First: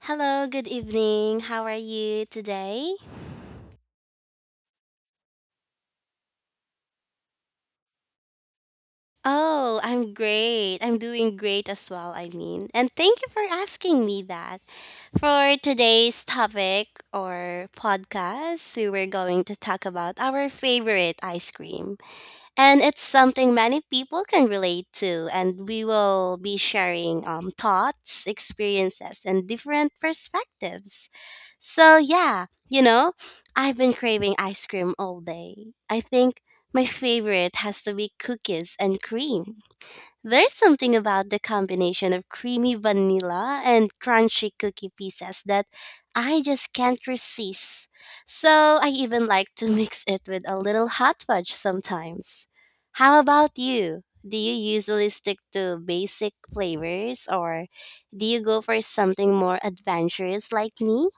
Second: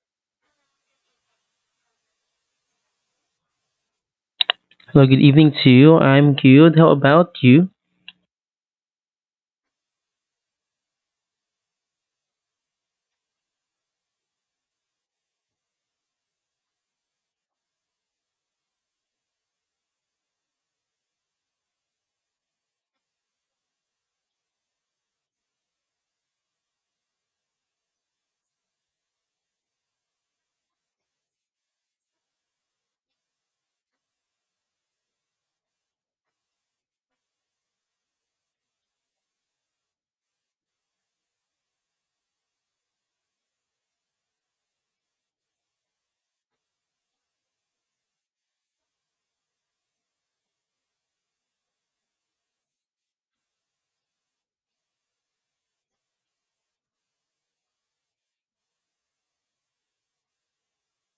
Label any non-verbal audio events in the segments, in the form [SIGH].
Hello, good evening. How are you today? Well, good evening to you. I'm good. How about you? Oh, I'm great. I'm doing great as well, And thank you for asking me that. For today's topic or podcast, we were going to talk about our favorite ice cream. And it's something many people can relate to and we will be sharing thoughts experiences and different perspectives. So yeah, I've been craving ice cream all day. I think my favorite has to be cookies and cream. There's something about the combination of creamy vanilla and crunchy cookie pieces that I just can't resist. So I even like to [LAUGHS] mix it with a little hot fudge sometimes. How about you? Do you usually stick to basic flavors or do you go for something more adventurous like me?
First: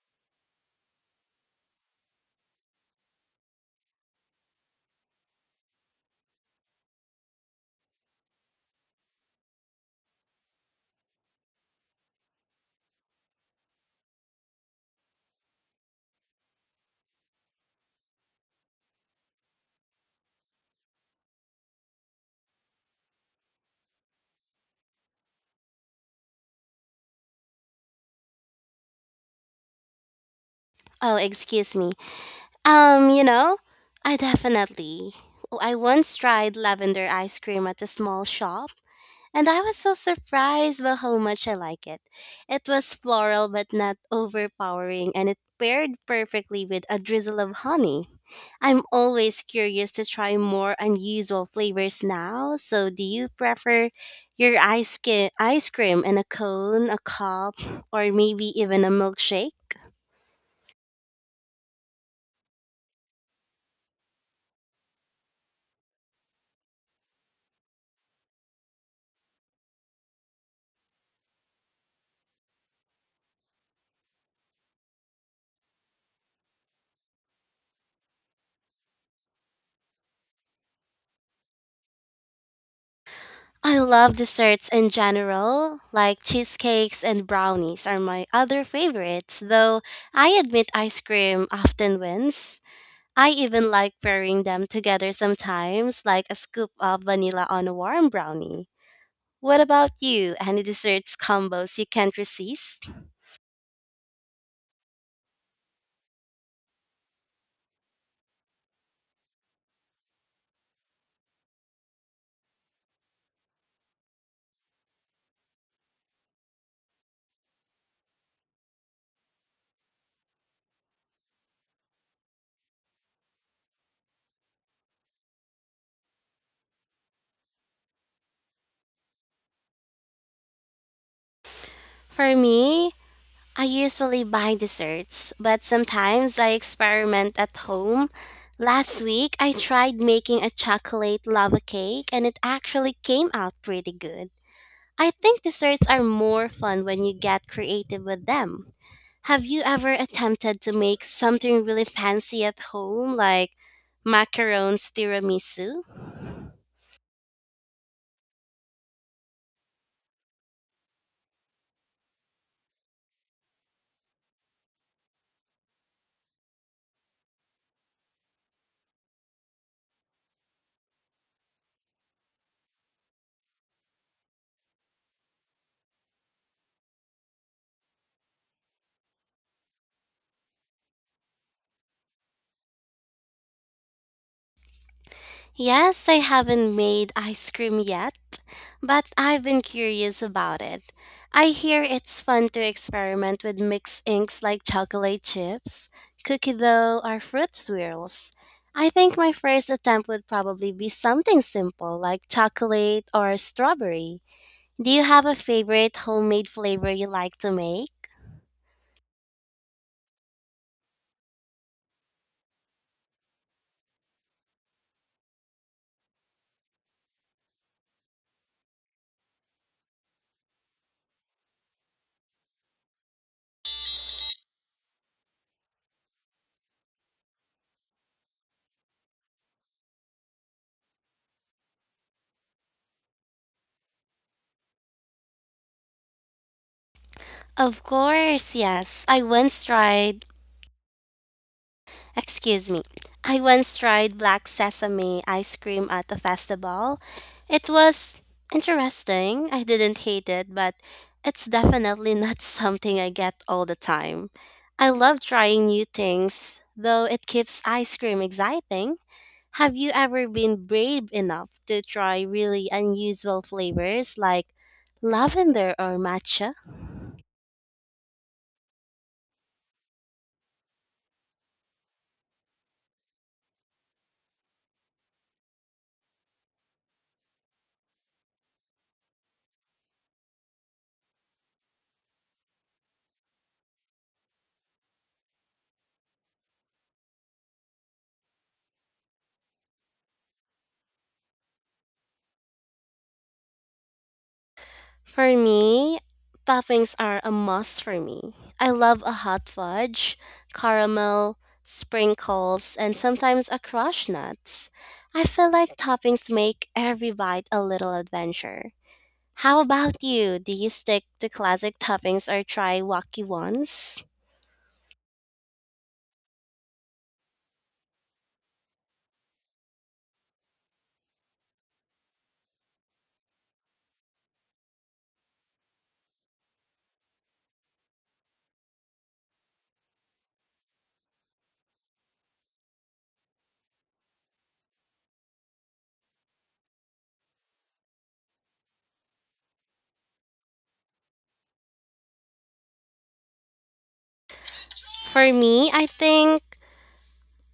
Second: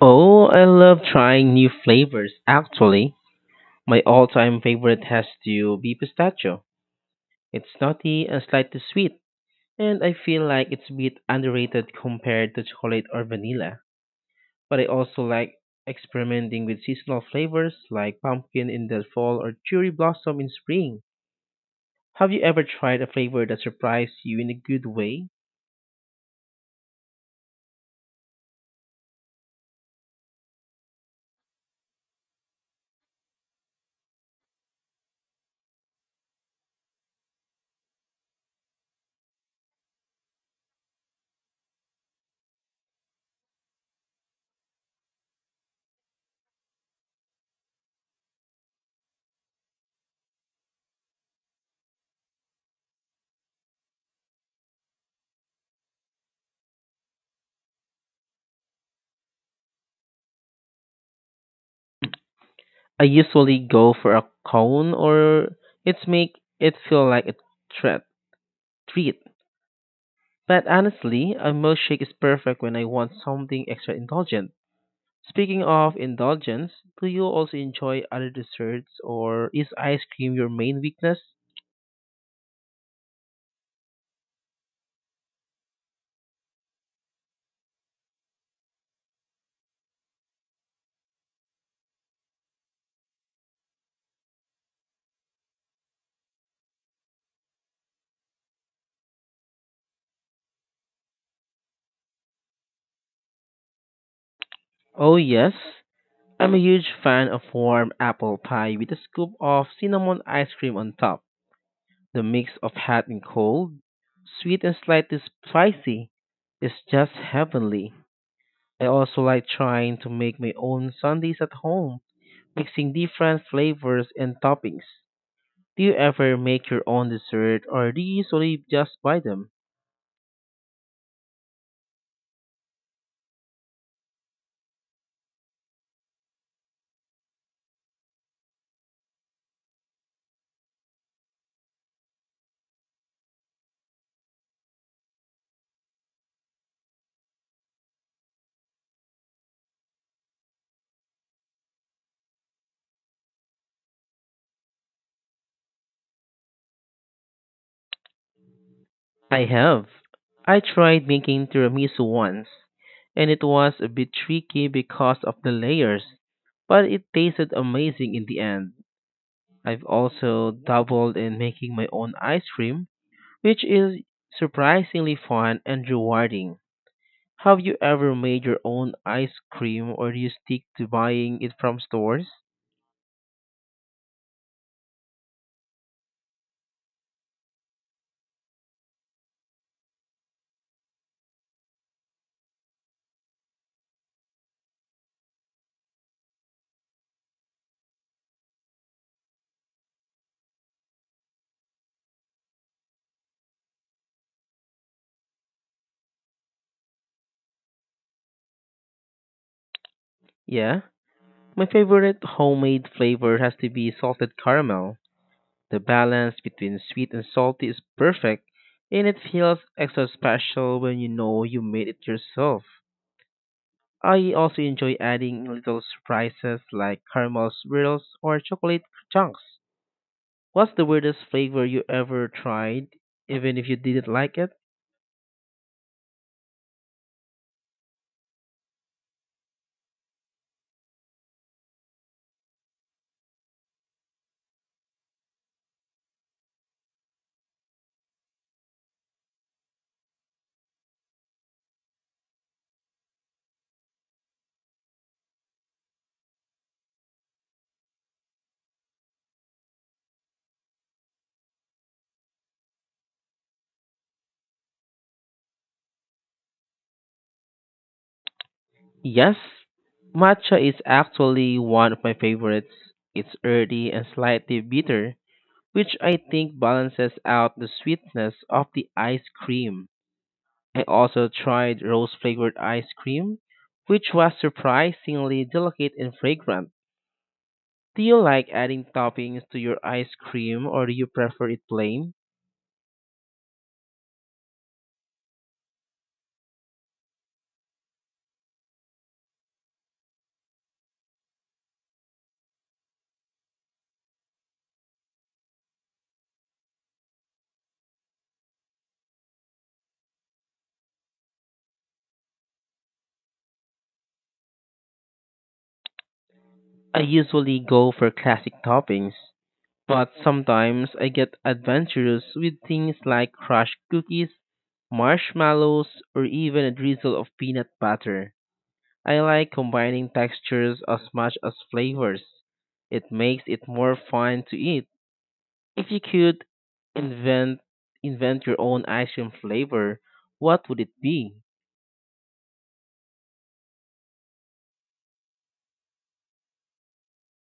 Oh, I love trying new flavors, actually. My all time favorite has to be pistachio. It's nutty and slightly sweet, and I feel like it's a bit underrated compared to chocolate or vanilla. But I also like experimenting with seasonal flavors like pumpkin in the fall or cherry blossom in spring. Have you ever tried a flavor that surprised you in a good way? Oh, excuse me. Um, you know, I definitely. I once tried lavender ice cream at a small shop and I was so surprised by how much I like it. It was floral but not overpowering, and it paired perfectly with a drizzle of honey. I'm always curious to try more unusual flavors now, so do you prefer your ice cream in a cone, a cup, or maybe even a milkshake? I usually go for a cone or it's make it feel like a treat. treat. But honestly, a milkshake is perfect when I want something extra indulgent. Speaking of indulgence, do you also enjoy other desserts or is ice cream your main weakness? I love desserts in general, like cheesecakes and brownies are my other favorites, though I admit ice cream often wins. I even like pairing them together sometimes, like a scoop of vanilla on a warm brownie. What about you? Any desserts combos you can't resist? Oh yes, I'm a huge fan of warm apple pie with a scoop of cinnamon ice cream on top. The mix of hot and cold, sweet and slightly spicy, is just heavenly. I also like trying to make my own sundaes at home, mixing different flavors and toppings. Do you ever make your own dessert or do you usually just buy them? For me, I usually buy desserts, but sometimes I experiment at home. Last week, I tried making a chocolate lava cake and it actually came out pretty good. I think desserts are more fun when you get creative with them. Have you ever attempted to make something really fancy at home, like macarons tiramisu? I have. I tried making tiramisu once, and it was a bit tricky because of the layers, but it tasted amazing in the end. I've also dabbled in making my own ice cream, which is surprisingly fun and rewarding. Have you ever made your own ice cream or do you stick to buying it from stores? Yes, I haven't made ice cream yet, but I've been curious about it. I hear it's fun to experiment with mixed inks like chocolate chips, cookie dough, or fruit swirls. I think my first attempt would probably be something simple like chocolate or strawberry. Do you have a favorite homemade flavor you like to make? Yeah. My favorite homemade flavor has to be salted caramel. The balance between sweet and salty is perfect, and it feels extra special when you know you made it yourself. I also enjoy adding little surprises like caramel swirls or chocolate chunks. What's the weirdest flavor you ever tried, even if you didn't like it? Of course, yes. I once tried, excuse me, I once tried black sesame ice cream at a festival. It was interesting. I didn't hate it, but it's definitely not [LAUGHS] something I get all the time. I love trying new things, though it keeps ice cream exciting. Have you ever been brave enough to try really unusual flavors like lavender or matcha? Yes, matcha is actually one of my favorites. It's earthy and slightly bitter, which I think balances out the sweetness of the ice cream. I also tried rose flavored ice cream, which was surprisingly delicate and fragrant. Do you like adding toppings to your ice cream or do you prefer it plain? For me, toppings are a must for me. I love a hot fudge, caramel, sprinkles, and sometimes a crushed nuts. I feel like toppings make every bite a little adventure. How about you? Do you stick to classic toppings or try wacky ones? I usually go for classic toppings, but sometimes I get adventurous with things like crushed cookies, marshmallows, or even a drizzle of peanut butter. I like combining textures as much as flavors. It makes it more fun to eat. If you could invent invent your own ice cream flavor, what would it be? For me, I think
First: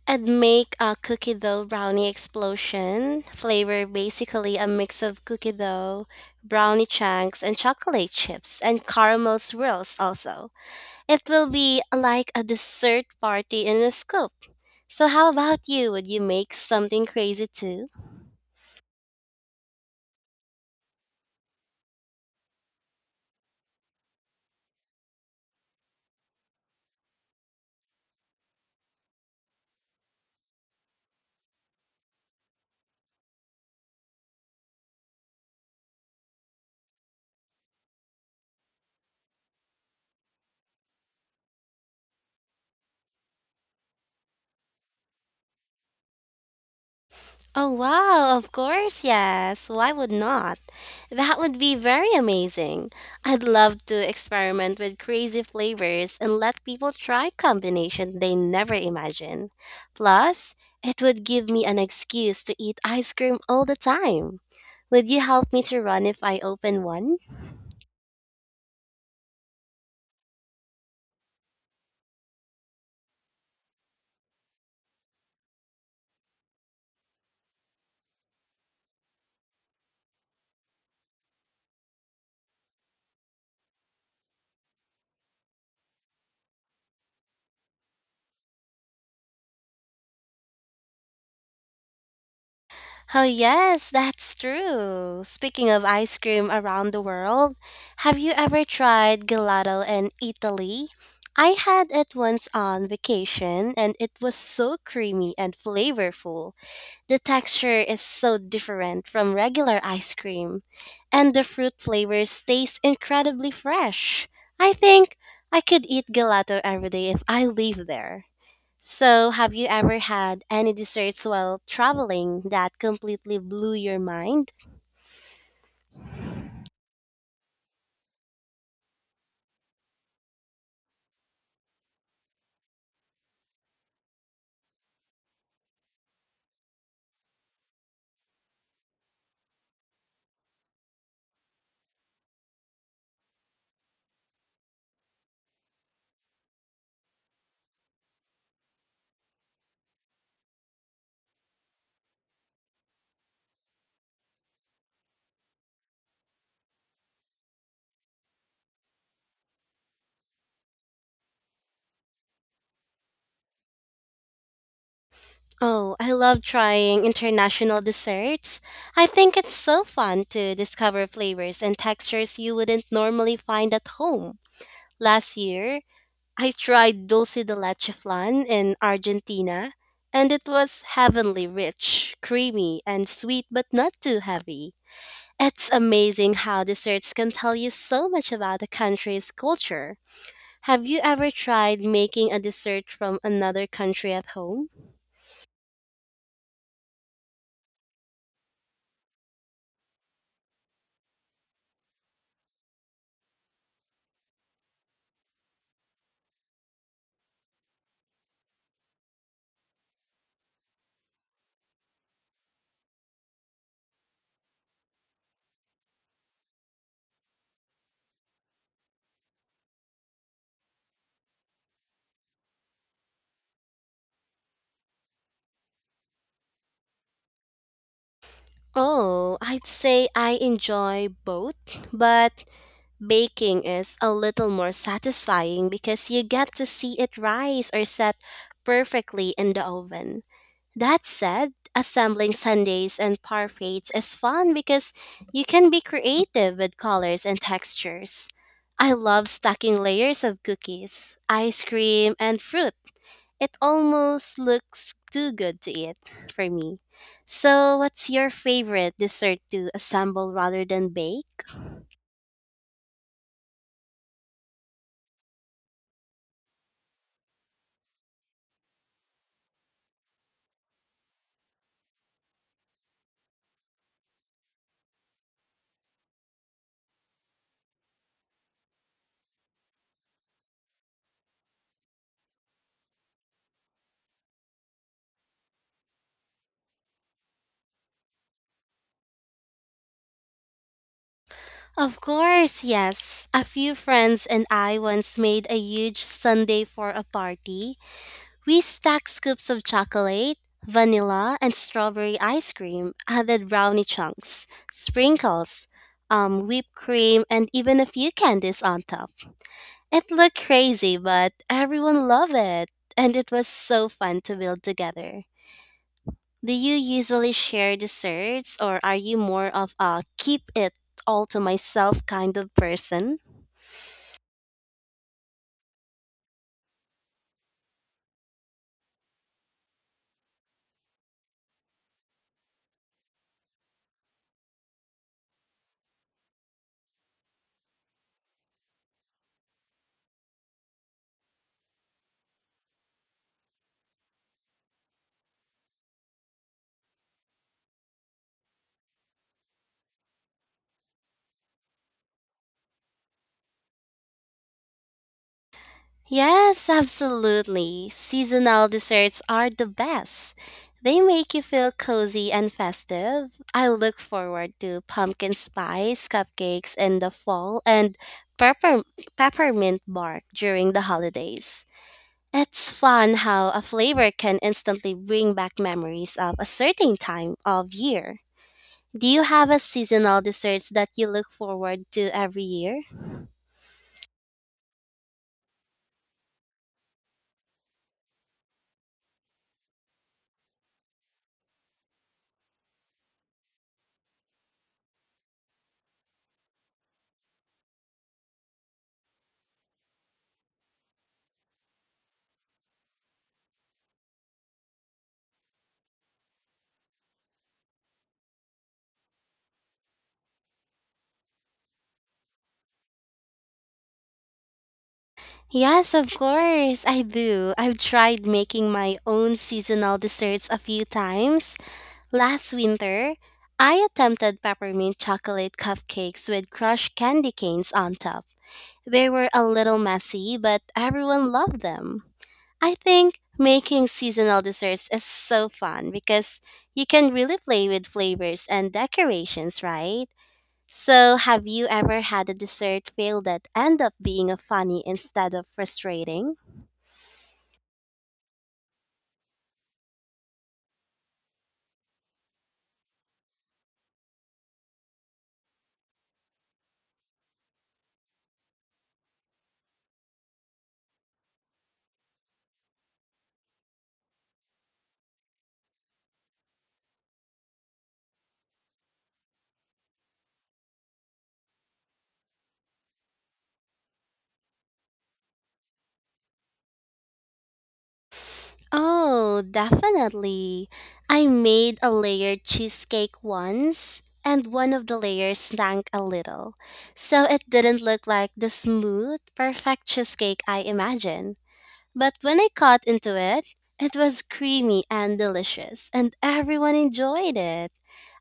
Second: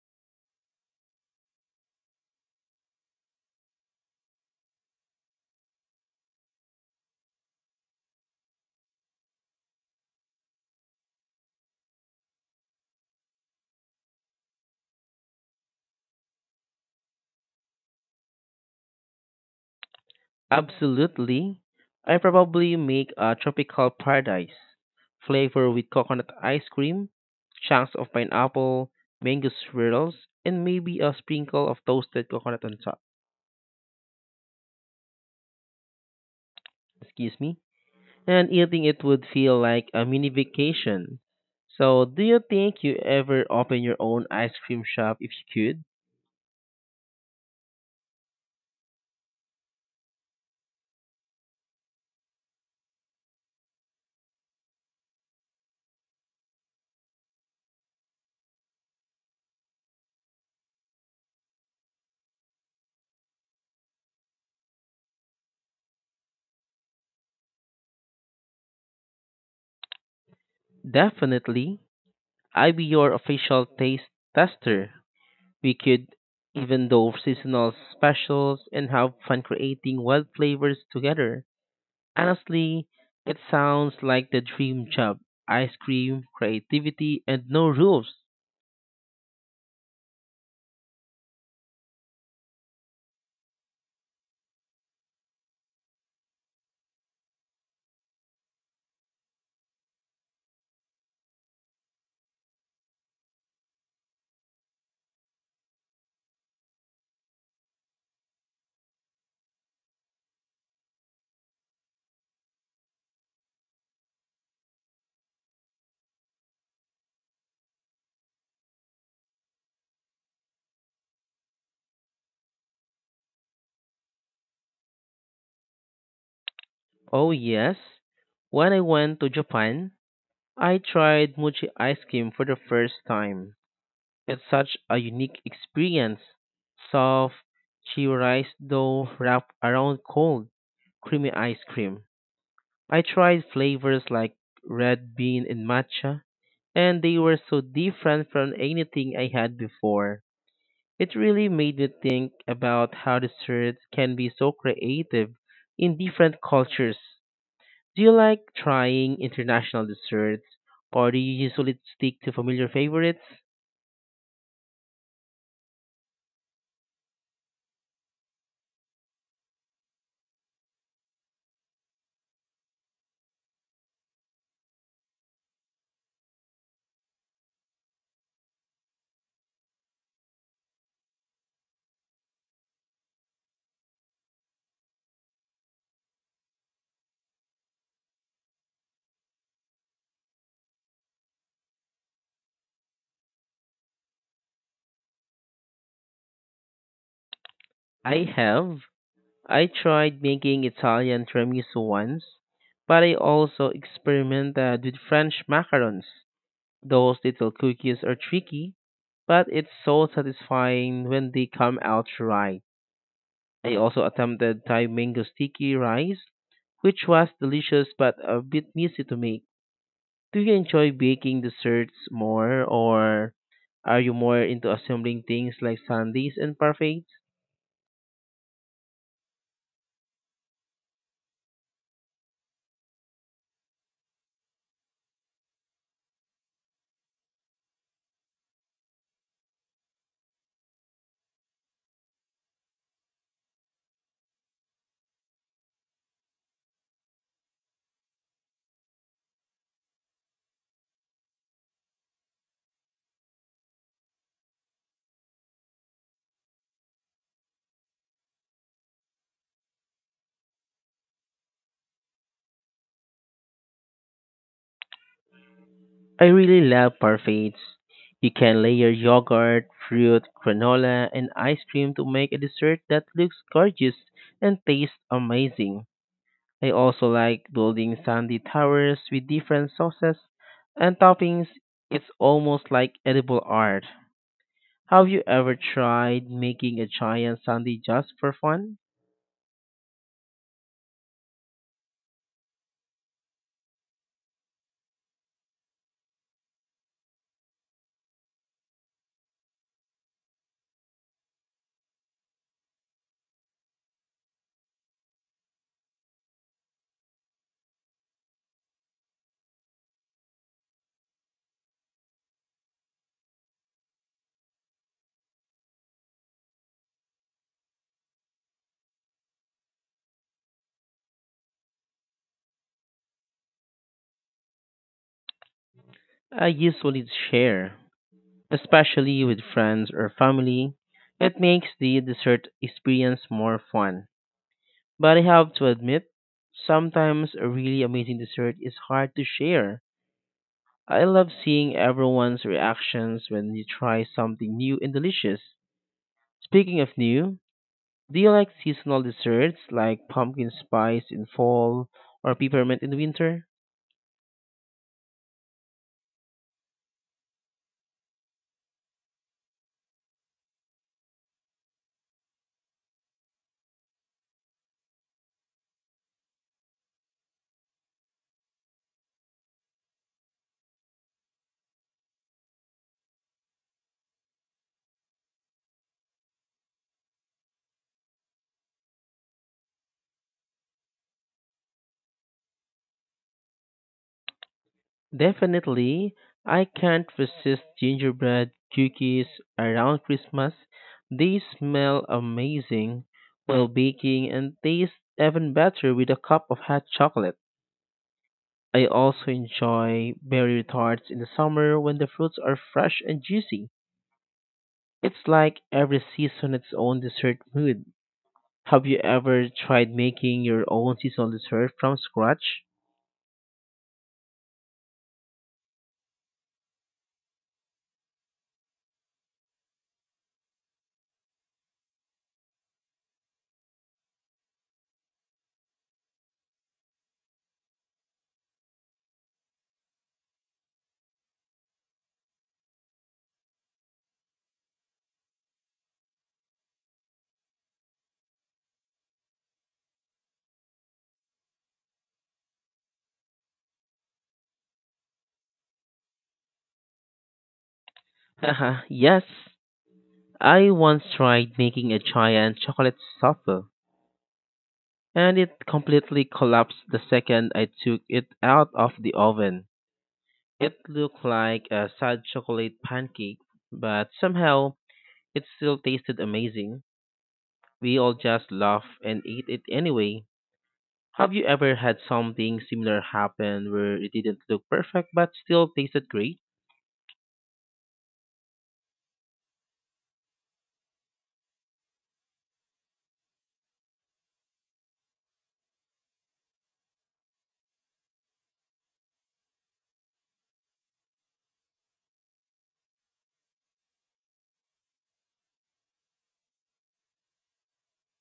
I'd make a cookie dough brownie explosion flavor, basically a mix of cookie dough, brownie chunks, and chocolate chips, and caramel swirls also. It will be like a dessert party in a scoop. So, how about you? Would you make something crazy too? Absolutely. I probably make a tropical paradise flavor with coconut ice cream, chunks of pineapple, mango swirls, and maybe a sprinkle of toasted coconut on top. Excuse me. And eating it would feel like a mini vacation. So, do you think you ever open your own ice cream shop if you could? Oh, wow, of course, yes. Why would not? That would be very amazing. I'd love to experiment with crazy flavors and let people try combinations they never imagined. Plus, it would give me an excuse to eat ice cream all the time. Would you help me to run if I open one? Definitely. I'd be your official taste tester. We could even do seasonal specials and have fun creating wild flavors together. Honestly, it sounds like the dream job. Ice cream, creativity, and no rules. Oh, yes, that's true. Speaking of ice cream around the world, have you ever tried gelato in Italy? I had it once on vacation and it was so creamy and flavorful. The texture is so different from regular ice cream, and the fruit flavor stays incredibly fresh. I think I could eat gelato every day if I live there. So, have you ever had any desserts while traveling that completely blew your mind? Oh yes. When I went to Japan, I tried mochi ice cream for the first time. It's such a unique experience. Soft, chewy rice dough wrapped around cold, creamy ice cream. I tried flavors like red bean and matcha, and they were so different from anything I had before. It really made me think about how desserts can be so creative in different cultures. Do you like trying international desserts, or do you usually stick to familiar favorites? Oh, I love trying international desserts. I think it's so fun to discover flavors and textures you wouldn't normally find at home. Last year, I tried dulce de leche flan in Argentina, and it was heavenly rich, creamy, and sweet but not too heavy. It's amazing how desserts can tell you so much about a country's culture. Have you ever tried making a dessert from another country at home? I have. I tried making Italian tiramisu once, but I also experimented with French macarons. Those little cookies are tricky, but it's so satisfying when they come out right. I also attempted Thai mango sticky rice, which was delicious but a bit messy to make. Do you enjoy baking desserts more, or are you more into assembling things like sundaes and parfaits? Oh, I'd say I enjoy both, but baking is a little more satisfying because you get to see it rise or set perfectly in the oven. That said, assembling sundaes and parfaits is fun because you can be creative with colors and textures. I love stacking layers of cookies, ice cream, and fruit. It almost looks too good to eat for me. So, what's your favorite dessert to assemble rather than bake? I really love parfaits. You can layer yogurt, fruit, granola, and ice cream to make a dessert that looks gorgeous and tastes amazing. I also like building sandy towers with different sauces and toppings. It's almost like edible art. Have you ever tried making a giant sandy just for fun? Of course, yes. A few friends and I once made a huge sundae for a party. We stacked scoops of chocolate, vanilla, and strawberry ice cream, added brownie chunks, sprinkles, whipped cream, and even a few candies on top. It looked crazy, but everyone loved it, and it was so fun to build together. Do you usually share desserts, or are you more of a keep it all to myself kind of person? I usually share, especially with friends or family. It makes the dessert experience more fun. But I have to admit, sometimes a really amazing dessert is hard to share. I love seeing everyone's reactions when you try something new and delicious. Speaking of new, do you like seasonal desserts like pumpkin spice in fall or peppermint in winter? Yes, absolutely. Seasonal desserts are the best. They make you feel cozy and festive. I look forward to pumpkin spice cupcakes in the fall and pepper- peppermint bark during the holidays. It's fun how a flavor can instantly bring back memories of a certain time of year. Do you have a seasonal desserts that you look forward to every year? Definitely, I can't resist gingerbread cookies around Christmas. They smell amazing while baking and taste even better with a cup of hot chocolate. I also enjoy berry tarts in the summer when the fruits are fresh and juicy. It's like every season its own dessert mood. Have you ever tried making your own seasonal dessert from scratch? Yes, of course, I do. I've tried making my own seasonal desserts a few times. Last winter, I attempted peppermint chocolate cupcakes with crushed candy canes on top. They were a little messy, but everyone loved them. I think making seasonal desserts is so fun because you can really play with flavors and decorations, right? So, have you ever had a dessert fail that end up being a funny instead of frustrating? [LAUGHS] Haha, yes. I once tried making a giant chocolate souffle, and it completely collapsed the second I took it out of the oven. It looked like a sad chocolate pancake, but somehow it still tasted amazing. We all just laughed and ate it anyway. Have you ever had something similar happen where it didn't look perfect but still tasted great? Oh, definitely. I made a layered cheesecake once, and one of the layers sank a little. So it didn't look like the smooth, perfect cheesecake I imagined. But when I cut into it, it was creamy and delicious, and everyone enjoyed it.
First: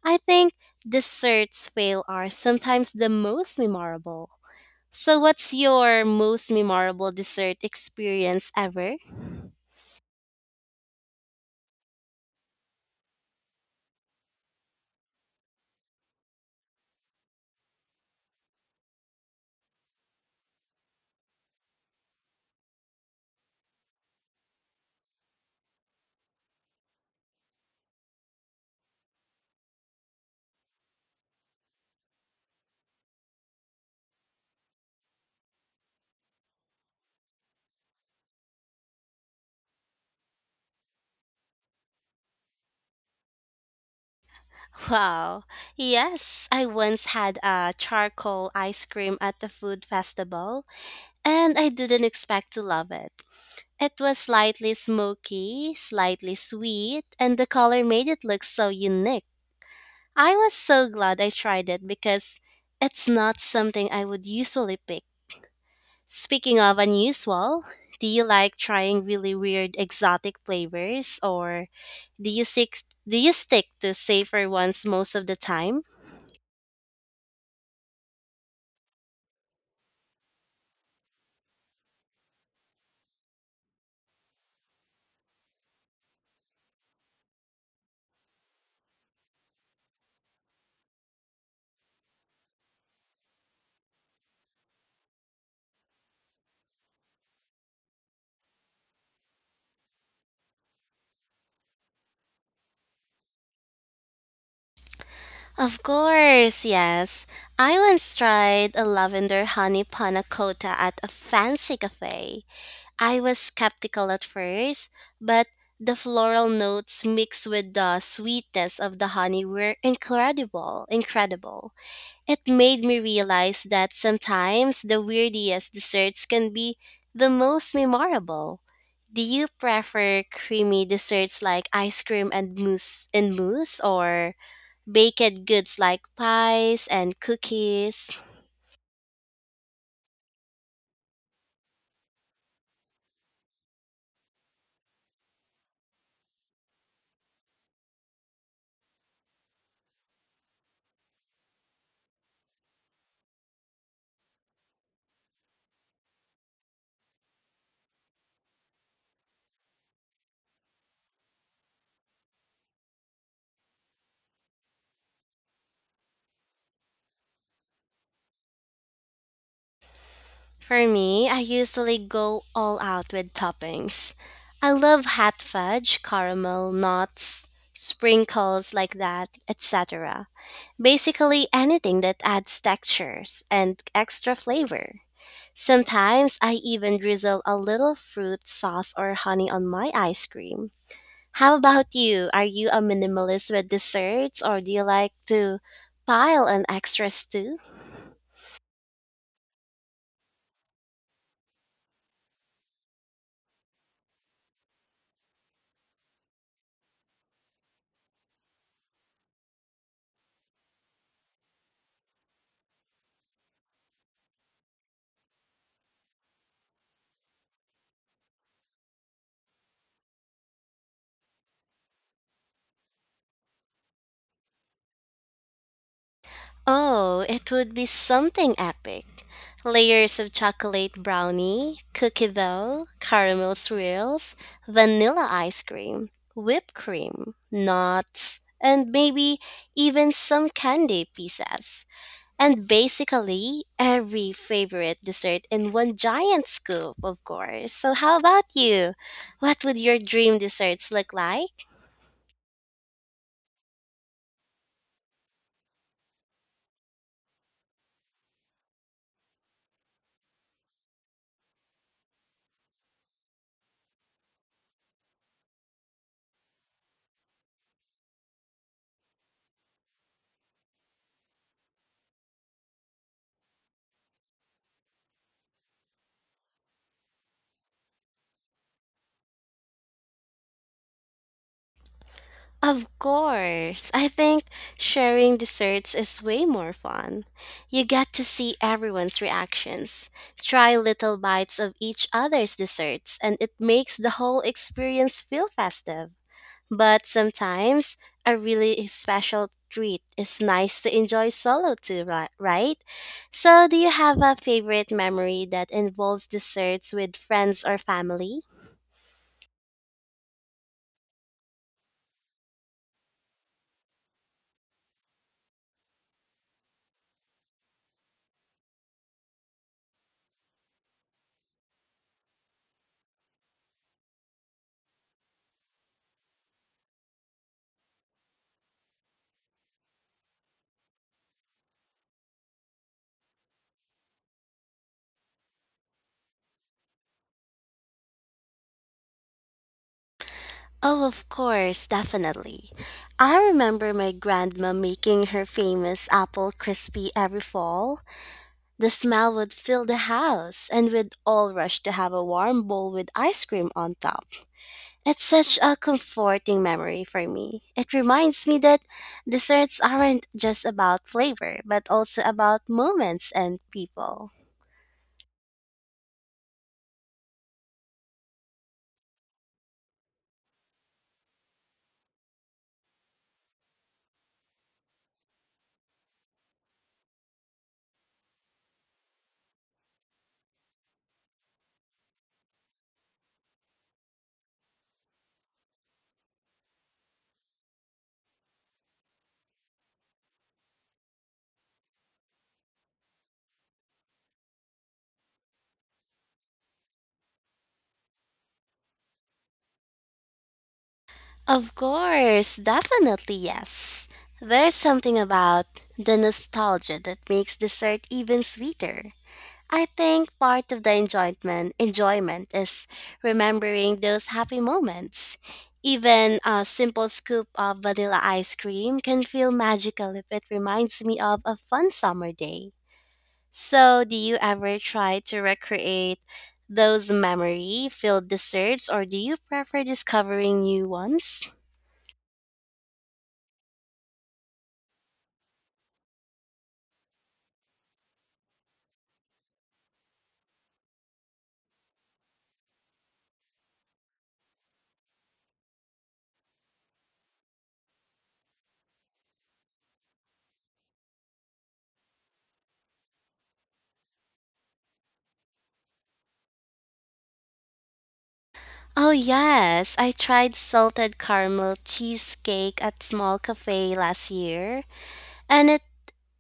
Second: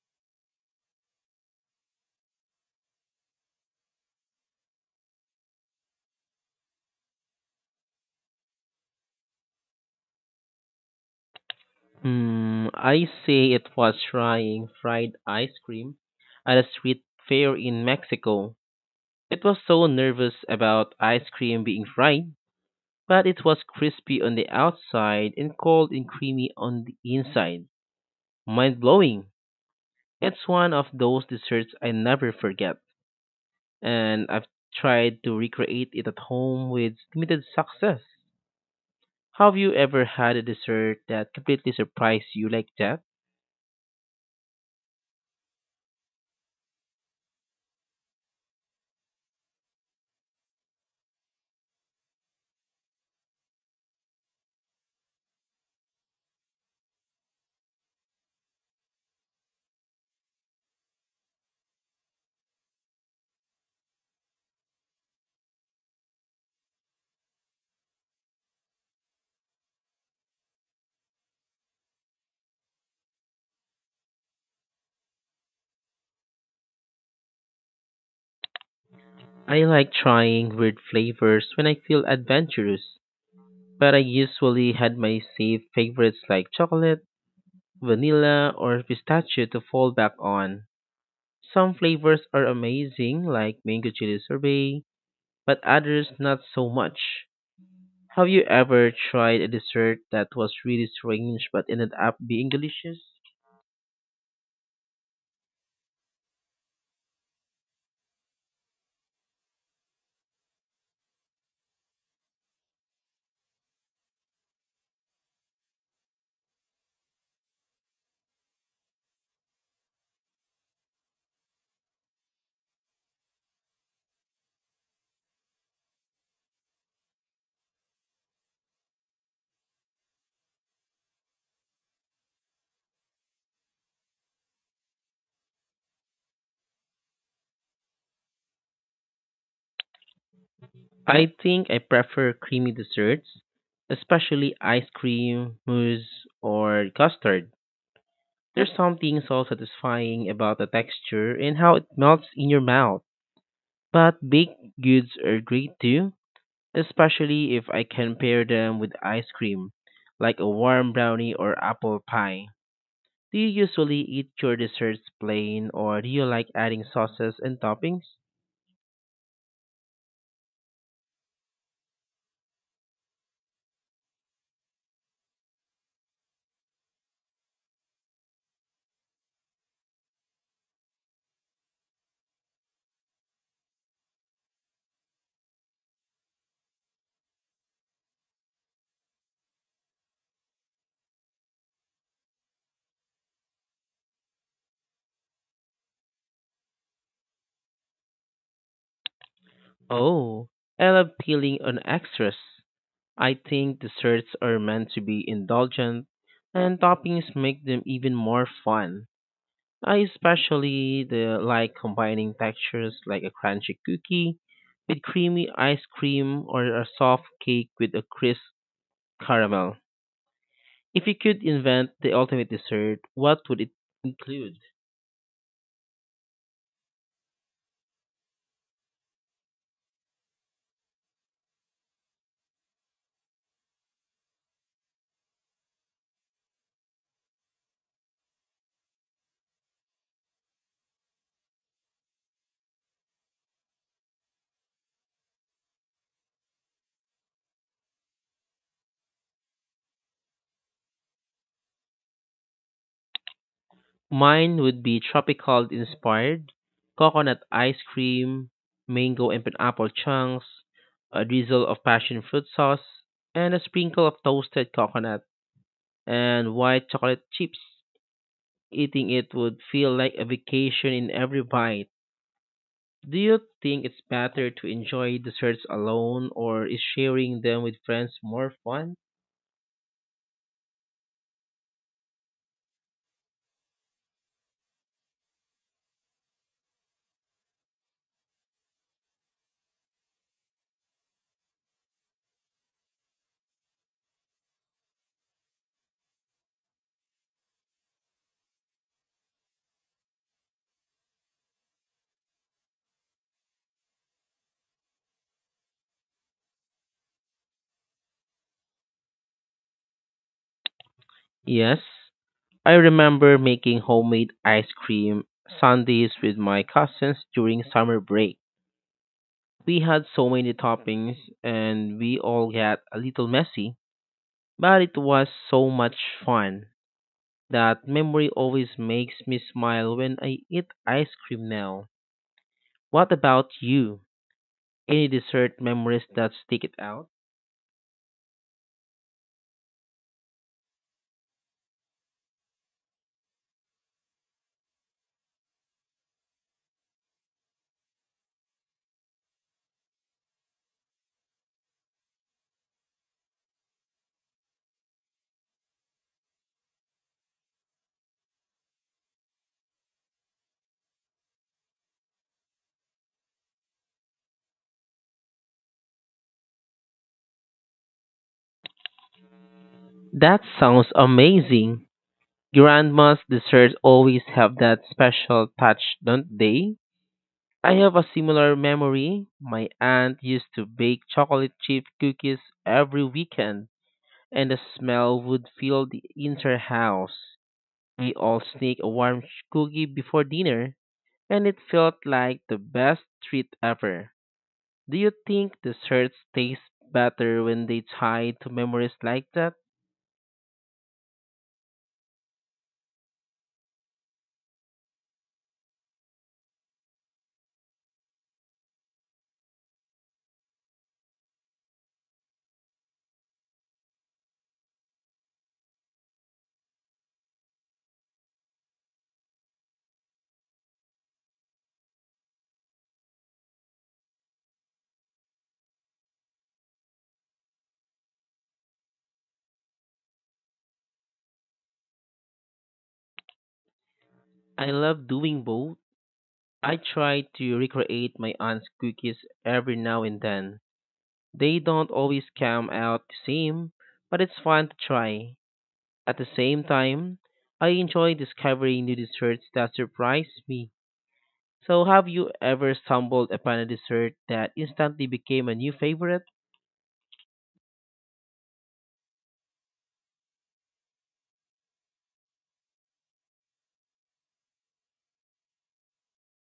I think desserts fail are sometimes the most memorable. So, what's your most memorable dessert experience ever? Hmm. I say it was trying fried ice cream at a street fair in Mexico. It was so nervous about ice cream being fried, but it was crispy on the outside and cold and creamy on the inside. Mind blowing. It's one of those desserts I never forget, and I've tried to recreate it at home with limited success. Have you ever had a dessert that completely surprised you like that? Wow. Yes, I once had a charcoal ice cream at the food festival, and I didn't expect to love it. It was slightly smoky, slightly sweet, and the color made it look so unique. I was so glad I tried it because it's not something I would usually pick. Speaking of unusual, do you like trying really weird exotic flavors or do you stick do you stick to safer ones most of the time? I like trying weird flavors when I feel adventurous, but I usually had my safe favorites like chocolate, vanilla, or pistachio to fall back on. Some flavors are amazing, like mango chili sorbet, but others not so much. Have you ever tried a dessert that was really strange but ended up being delicious? Of course, yes. I once tried a lavender honey panna cotta at a fancy cafe. I was skeptical at first, but the floral notes mixed with the sweetness of the honey were incredible, incredible. It made me realize that sometimes the weirdest desserts can be the most memorable. Do you prefer creamy desserts like ice cream and mousse or baked goods like pies and cookies? I think I prefer creamy desserts, especially ice cream, mousse, or custard. There's something so satisfying about the texture and how it melts in your mouth. But baked goods are great too, especially if I can pair them with ice cream, like a warm brownie or apple pie. Do you usually eat your desserts plain or do you like adding sauces and toppings? For me, I usually go all out with toppings. I love hot fudge, caramel, nuts, sprinkles like that, etc. Basically anything that adds textures and extra flavor. Sometimes I even drizzle a little fruit sauce or honey on my ice cream. How about you? Are you a minimalist with desserts or do you like to pile on extras too? Oh, I love peeling on extras. I think desserts are meant to be indulgent and toppings make them even more fun. I especially the like combining textures like a crunchy cookie with creamy ice cream or a soft cake with a crisp caramel. If you could invent the ultimate dessert, what would it include? Oh, it would be something epic. Layers of chocolate brownie, cookie dough, caramel swirls, vanilla ice cream, whipped cream, nuts, and maybe even some candy pieces. And basically, every favorite dessert in one giant scoop, of course. So, how about you? What would your dream desserts look like? Mine would be tropical inspired, coconut ice cream, mango and pineapple chunks, a drizzle of passion fruit sauce, and a sprinkle of toasted coconut and white chocolate chips. Eating it would feel like a vacation in every bite. Do you think it's better to enjoy desserts alone or is sharing them with friends more fun? Of course. I think sharing desserts is way more fun. You get to see everyone's reactions, try little bites of each other's desserts, and it makes the whole experience feel festive. But sometimes a really special treat is nice to enjoy solo too, right? So, do you have a favorite memory that involves desserts with friends or family? Yes, I remember making homemade ice cream sundaes with my cousins during summer break. We had so many toppings and we all got a little messy, but it was so much fun. That memory always makes me smile when I eat ice cream now. What about you? Any dessert memories that stick it out? Oh, of course, definitely. I remember my grandma making her famous apple crispy every fall. The smell would fill the house, and we'd all rush to have a warm bowl with ice cream on top. It's such a comforting memory for me. It reminds me that desserts aren't just about flavor, but also about moments and people. That sounds amazing. Grandma's desserts always have that special touch, don't they? I have a similar memory. My aunt used to bake chocolate chip cookies every weekend, and the smell would fill the entire house. We all sneak a warm cookie before dinner, and it felt like the best treat ever. Do you think desserts taste better when they tie to memories like that? Of course, definitely yes. There's something about the nostalgia that makes dessert even sweeter. I think part of the enjoyment is remembering those happy moments. Even a simple scoop of vanilla ice cream can feel magical if it reminds me of a fun summer day. So, do you ever try to recreate those memory-filled desserts or do you prefer discovering new ones? I love doing both. I try to recreate my aunt's cookies every now and then. They don't always come out the same, but it's fun to try. At the same time, I enjoy discovering new desserts that surprise me. So, have you ever stumbled upon a dessert that instantly became a new favorite? Oh, yes. I tried salted caramel cheesecake at small cafe last year, and it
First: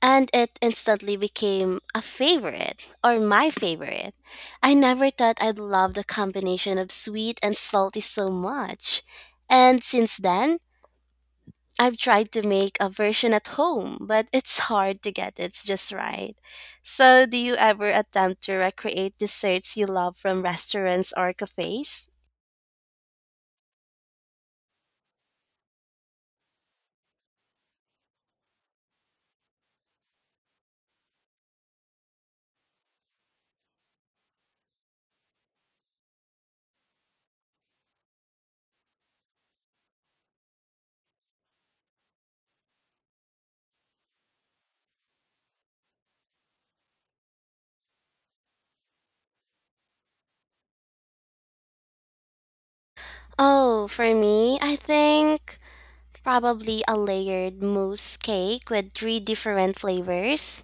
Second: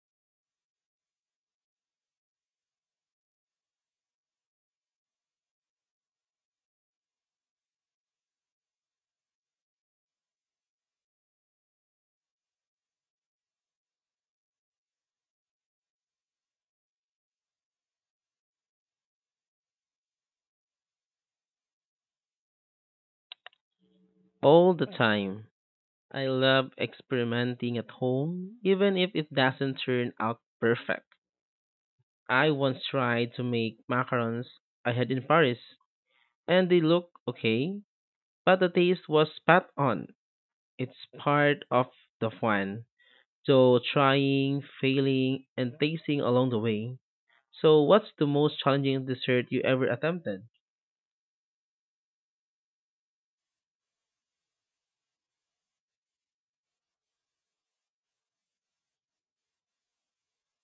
and it instantly became a favorite or my favorite. I never thought I'd love the combination of sweet and salty so much. And since then, I've tried to make a version at home, but it's hard to get it just right. So, do you ever attempt to recreate desserts you love from restaurants or cafes? All the time. I love experimenting at home, even if it doesn't turn out perfect. I once tried to make macarons I had in Paris, and they look okay, but the taste was spot on. It's part of the fun. So trying, failing, and tasting along the way. So what's the most challenging dessert you ever attempted? Oh, for me, I think probably a layered mousse cake with three different flavors.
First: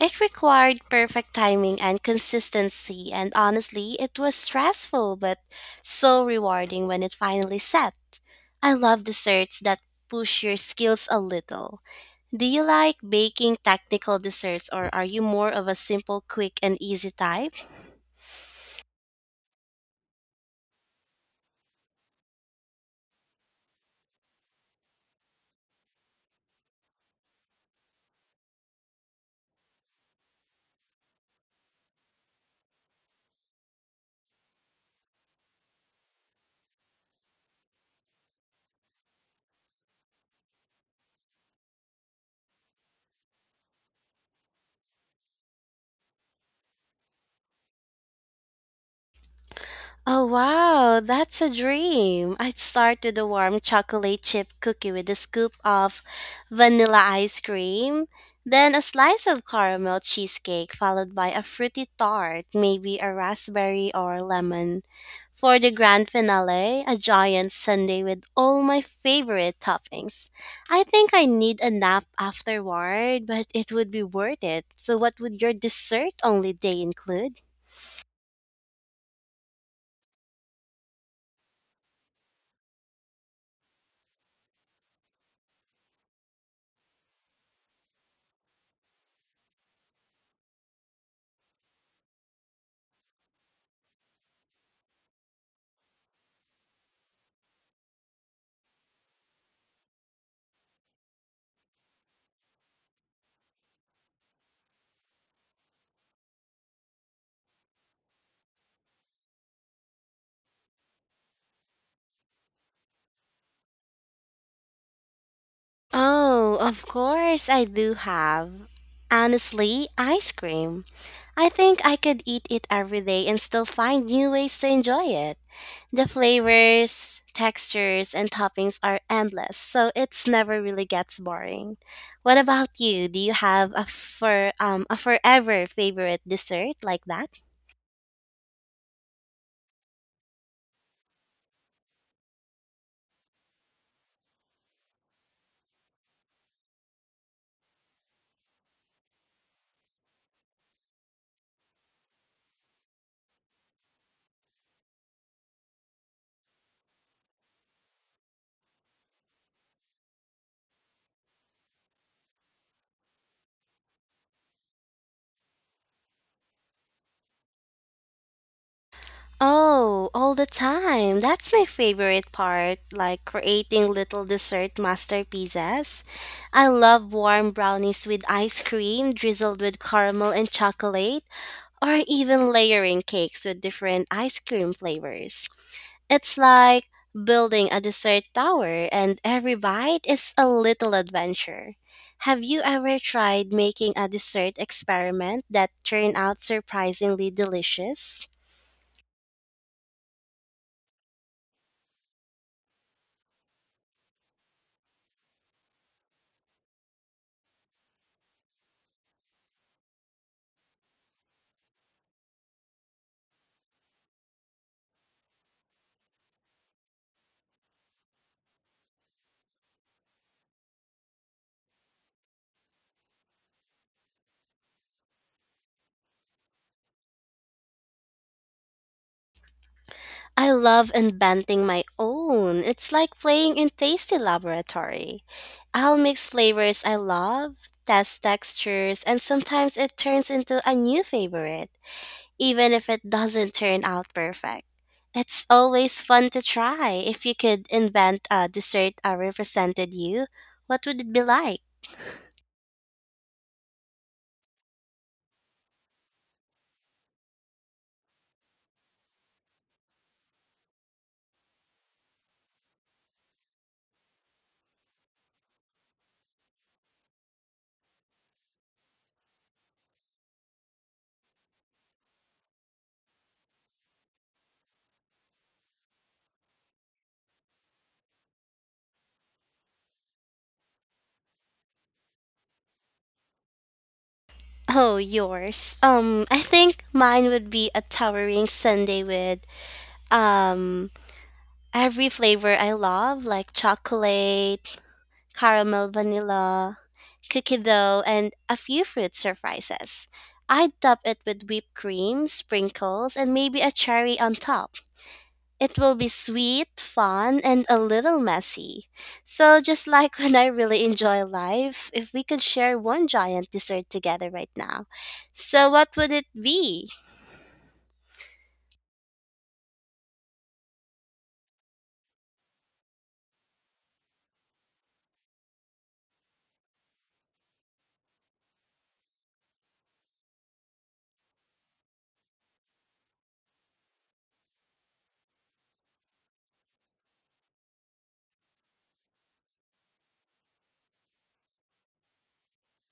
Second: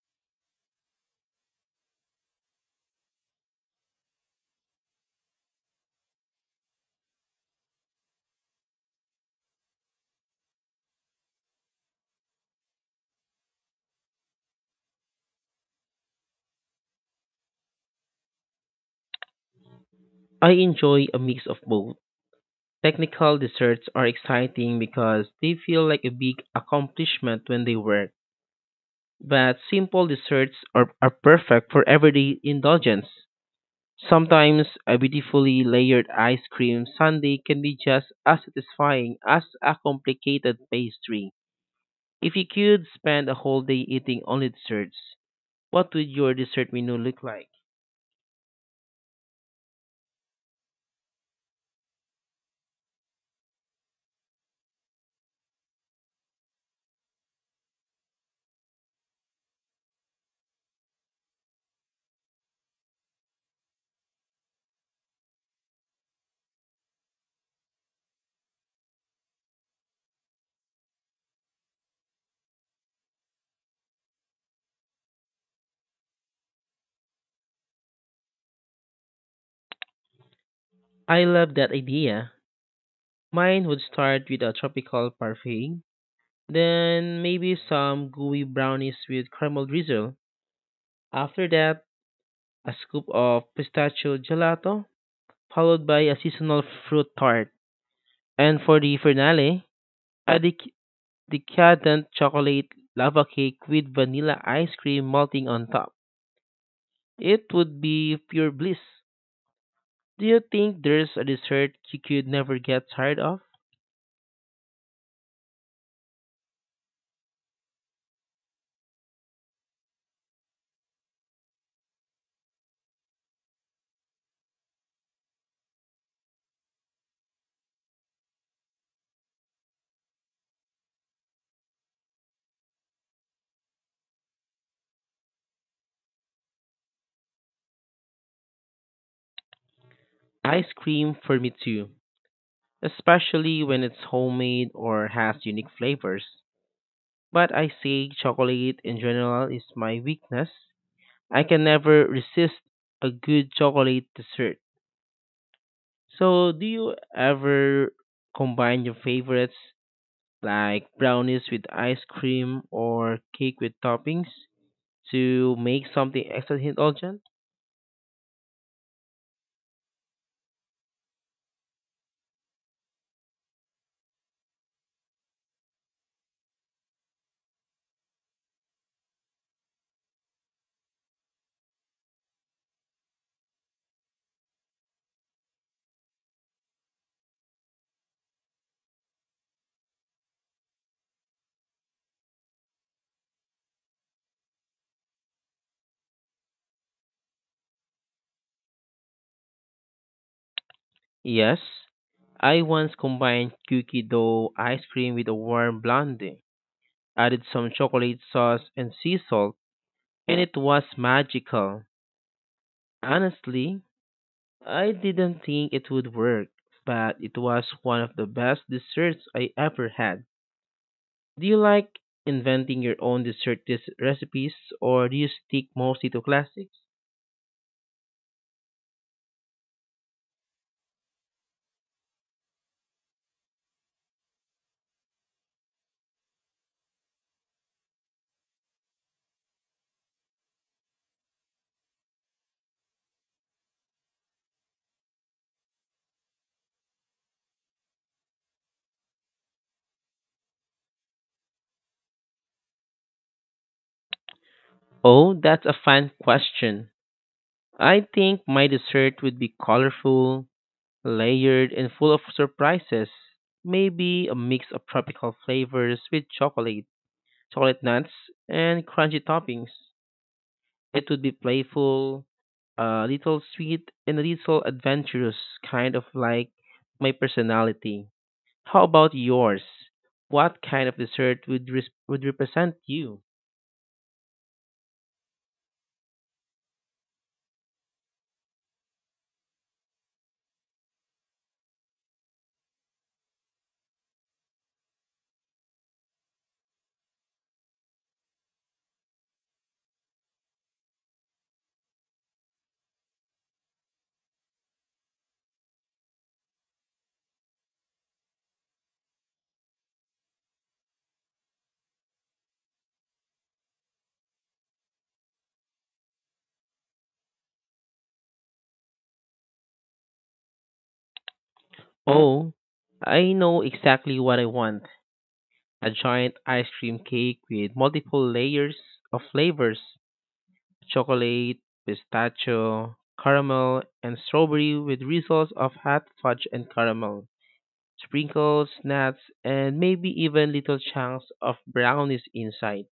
It required perfect timing and consistency, and honestly, it was stressful but so rewarding when it finally set. I love desserts that push your skills a little. Do you like baking technical desserts or are you more of a simple, quick, and easy type? I enjoy a mix of both. Technical desserts are exciting because they feel like a big accomplishment when they work. But simple desserts are perfect for everyday indulgence. Sometimes a beautifully layered ice cream sundae can be just as satisfying as a complicated pastry. If you could spend a whole day eating only desserts, what would your dessert menu look like? Oh wow, that's a dream. I'd start with a warm chocolate chip cookie with a scoop of vanilla ice cream, then a slice of caramel cheesecake followed by a fruity tart, maybe a raspberry or lemon. For the grand finale, a giant sundae with all my favorite toppings. I think I need a nap afterward, but it would be worth it. So what would your dessert only day include? I love that idea. Mine would start with a tropical parfait, then maybe some gooey brownies with caramel drizzle. After that, a scoop of pistachio gelato, followed by a seasonal fruit tart. And for the finale, a decadent chocolate lava cake with vanilla ice cream melting on top. It would be pure bliss. Do you think there's a dessert you could never get tired of? Oh, of course I do have. Honestly, ice cream. I think I could eat it every day and still find new ways to enjoy it. The flavors, textures, and toppings are endless, so it's never really gets boring. What about you? Do you have a forever favorite dessert like that? Ice cream for me too, especially when it's homemade or has unique flavors. But I say chocolate in general is my weakness. I can never resist a good chocolate dessert. So, do you ever combine your favorites like brownies with ice cream or cake with toppings to make something extra indulgent? Oh, all the time. That's my favorite part, like creating little dessert masterpieces. I love warm brownies with ice cream drizzled with caramel and chocolate, or even layering cakes with different ice cream flavors. It's like building a dessert tower, and every bite is a little adventure. Have you ever tried making a dessert experiment that turned out surprisingly delicious? Yes, I once combined cookie dough ice cream with a warm blondie, added some chocolate sauce and sea salt, and it was magical. Honestly, I didn't think it would work, but it was one of the best desserts I ever had. Do you like inventing your own recipes or do you stick mostly to classics? I love inventing my own. It's like playing in Tasty Laboratory. I'll mix flavors I love, test textures, and sometimes it turns into a new favorite, even if it doesn't turn out perfect. It's always fun to try. If you could invent a dessert that represented you, what would it be like? Oh, that's a fun question. I think my dessert would be colorful, layered, and full of surprises. Maybe a mix of tropical flavors with chocolate, chocolate nuts, and crunchy toppings. It would be playful, a little sweet, and a little adventurous, kind of like my personality. How about yours? What kind of dessert would would represent you? Oh, yours. I think mine would be a towering sundae with um every flavor I love, like chocolate, caramel vanilla, cookie dough, and a few fruit surprises. I top it with whipped cream, sprinkles, and maybe a cherry on top. It will be sweet, fun, and a little messy. So, just like when I really enjoy life, if we could share one giant dessert together right now. So, what would it be? Oh, I know exactly what I want a giant ice cream cake with multiple layers of flavors chocolate, pistachio, caramel, and strawberry with results of hot fudge and caramel, sprinkles, nuts, and maybe even little chunks of brownies inside.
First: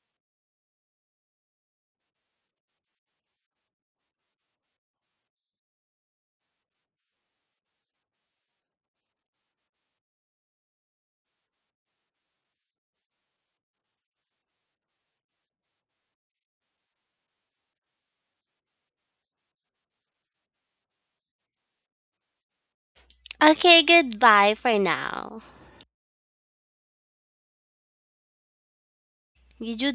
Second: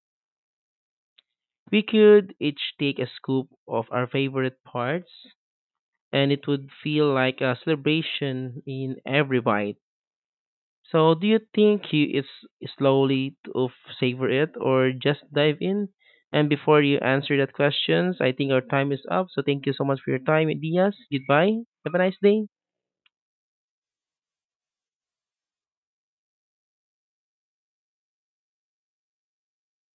We could each take a scoop of our favorite parts, and it would feel like a celebration in every bite. So do you think he is slowly to savor it or just dive in? And before you answer that questions, I think our time is up. So thank you so much for your time, Diaz. Goodbye. Have a nice day. Okay, goodbye for now. You do